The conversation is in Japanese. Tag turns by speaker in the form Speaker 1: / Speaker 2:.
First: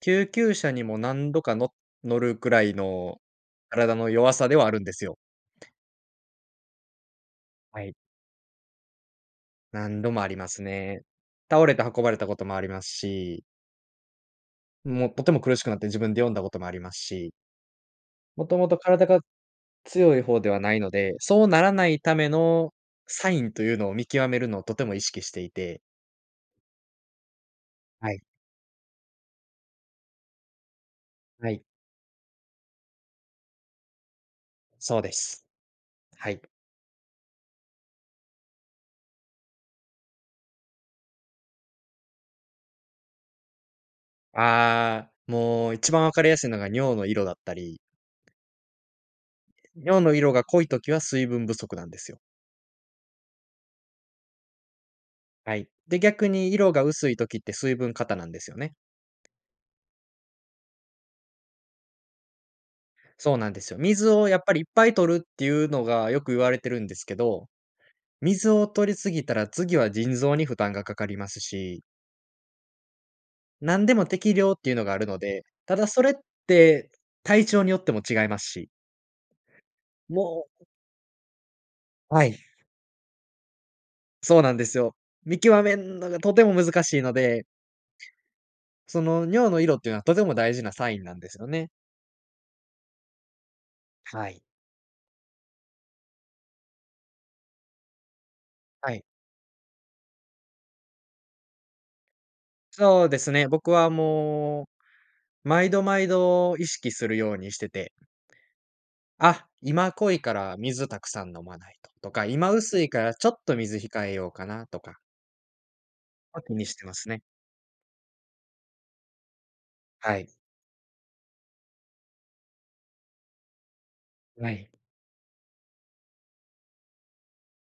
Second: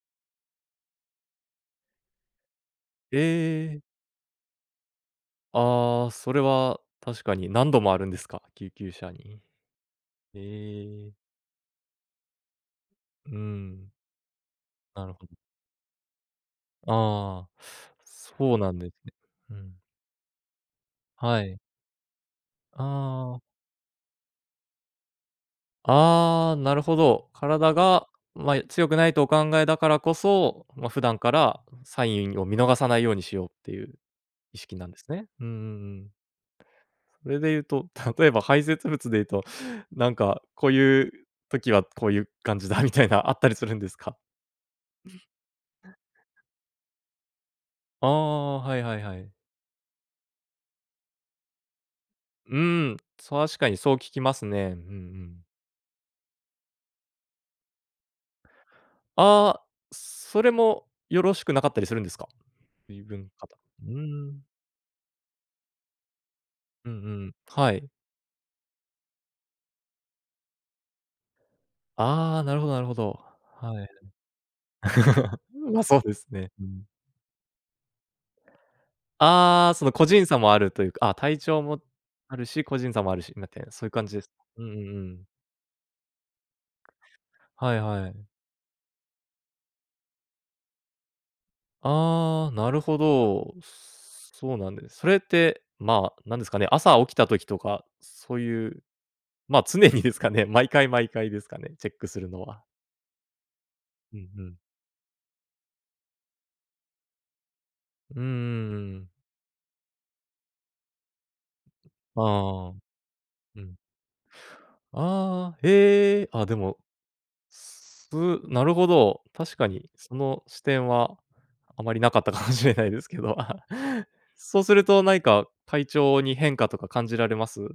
Speaker 1: 救急車にも何度か、の乗るくらいの、
Speaker 2: ええ。
Speaker 1: 体の弱さではあるんですよ。
Speaker 2: ああ、それは確かに何度
Speaker 1: は
Speaker 2: も
Speaker 1: い。
Speaker 2: あるんですか？救急車に。
Speaker 1: 何度もありますね。
Speaker 2: ええ。
Speaker 1: 倒れて運ばれたこともあります
Speaker 2: う
Speaker 1: し。
Speaker 2: ん。な
Speaker 1: も
Speaker 2: る
Speaker 1: うと
Speaker 2: ほ
Speaker 1: て
Speaker 2: ど。
Speaker 1: も苦しくなって、自分で呼んだこともありますし。
Speaker 2: ああ、
Speaker 1: も
Speaker 2: そ
Speaker 1: と
Speaker 2: う
Speaker 1: も
Speaker 2: な
Speaker 1: と
Speaker 2: んです
Speaker 1: 体
Speaker 2: ね。
Speaker 1: が
Speaker 2: うん。
Speaker 1: 強い方ではないので、
Speaker 2: は
Speaker 1: そう
Speaker 2: い。
Speaker 1: ならないためのサ
Speaker 2: あ
Speaker 1: イ
Speaker 2: あ。
Speaker 1: ンというのを見極めるのをとても意識していて。
Speaker 2: ああ、なるほど。体が、
Speaker 1: はい。
Speaker 2: ま、強くないとお考えだからこそ、ま、普段か
Speaker 1: は
Speaker 2: ら
Speaker 1: い。
Speaker 2: サインを見逃さないようにしようっていう意識なん
Speaker 1: そ
Speaker 2: で
Speaker 1: う
Speaker 2: す
Speaker 1: で
Speaker 2: ね。
Speaker 1: す。
Speaker 2: うんうんうん。
Speaker 1: はい。
Speaker 2: それでいうと、例えば排泄物でいうと、なんかこういう時はこういう感じだみたいなあったりするんですか？
Speaker 1: ああ、もう一番分かりやすいのが尿の色だったり
Speaker 2: ああ、はいはいはい。
Speaker 1: 尿の色が濃い時は水分不足なんですよ。
Speaker 2: うん、確かにそう聞きますね。うんうん。
Speaker 1: はい、で、逆に色が薄い時って水分過多なんですよね。
Speaker 2: ああ、それもよろしくなかったりするんですか？水分
Speaker 1: そうな
Speaker 2: 過
Speaker 1: ん
Speaker 2: 多。
Speaker 1: ですよ。
Speaker 2: うー
Speaker 1: 水をやっ
Speaker 2: ん。
Speaker 1: ぱりいっぱい取るっていうのが良く言われてるん
Speaker 2: うん
Speaker 1: で
Speaker 2: う
Speaker 1: すけ
Speaker 2: ん、
Speaker 1: ど、
Speaker 2: はい。
Speaker 1: 水を取り過ぎたら、次は腎臓に負担がかかりますし
Speaker 2: ああ、なるほどなるほど。
Speaker 1: な
Speaker 2: は
Speaker 1: ん
Speaker 2: い。
Speaker 1: でも適量っていうのがあるの で、た
Speaker 2: ま、
Speaker 1: だ
Speaker 2: そ
Speaker 1: そ
Speaker 2: う
Speaker 1: れっ
Speaker 2: ですね。うん。
Speaker 1: て体調によっても違いますし。
Speaker 2: ああ、その個人差
Speaker 1: も
Speaker 2: もあ
Speaker 1: うう
Speaker 2: るというか、あ、体調も
Speaker 1: は
Speaker 2: あ
Speaker 1: い。
Speaker 2: るし、個人差もあるし、なたいなそういう感じですか？
Speaker 1: そうなん
Speaker 2: う
Speaker 1: で
Speaker 2: んう
Speaker 1: すよ。
Speaker 2: んうん。
Speaker 1: 見極めんのがとても難しいので
Speaker 2: はいはい。
Speaker 1: その尿の色っていうのはとても大事なサインなんですよね。
Speaker 2: ああ、なるほど。
Speaker 1: はい。
Speaker 2: そうなんです。それって、まあ、なんですかね、朝起きた時とか、そういう、
Speaker 1: はい。
Speaker 2: ま、常にですかね、毎回毎回ですかね、チェックするのは？
Speaker 1: そうですね、僕は
Speaker 2: うん、うん。
Speaker 1: もう、毎度毎度意識するようにしてて。
Speaker 2: うんうんうん。
Speaker 1: あ、今濃いから水たくさん飲まないと、とか、今
Speaker 2: ああ、
Speaker 1: 薄いからちょっと
Speaker 2: う
Speaker 1: 水
Speaker 2: ん。
Speaker 1: 控えようかなとか
Speaker 2: ああ、ええ。
Speaker 1: は
Speaker 2: あ、
Speaker 1: 気
Speaker 2: で
Speaker 1: にし
Speaker 2: も、
Speaker 1: てますね。
Speaker 2: すぷなるほど、確かにそ
Speaker 1: はい。
Speaker 2: の視点はあまりなかったかもしれないですけど、
Speaker 1: は
Speaker 2: そう
Speaker 1: い。
Speaker 2: すると何か体調に変化とか感じられます？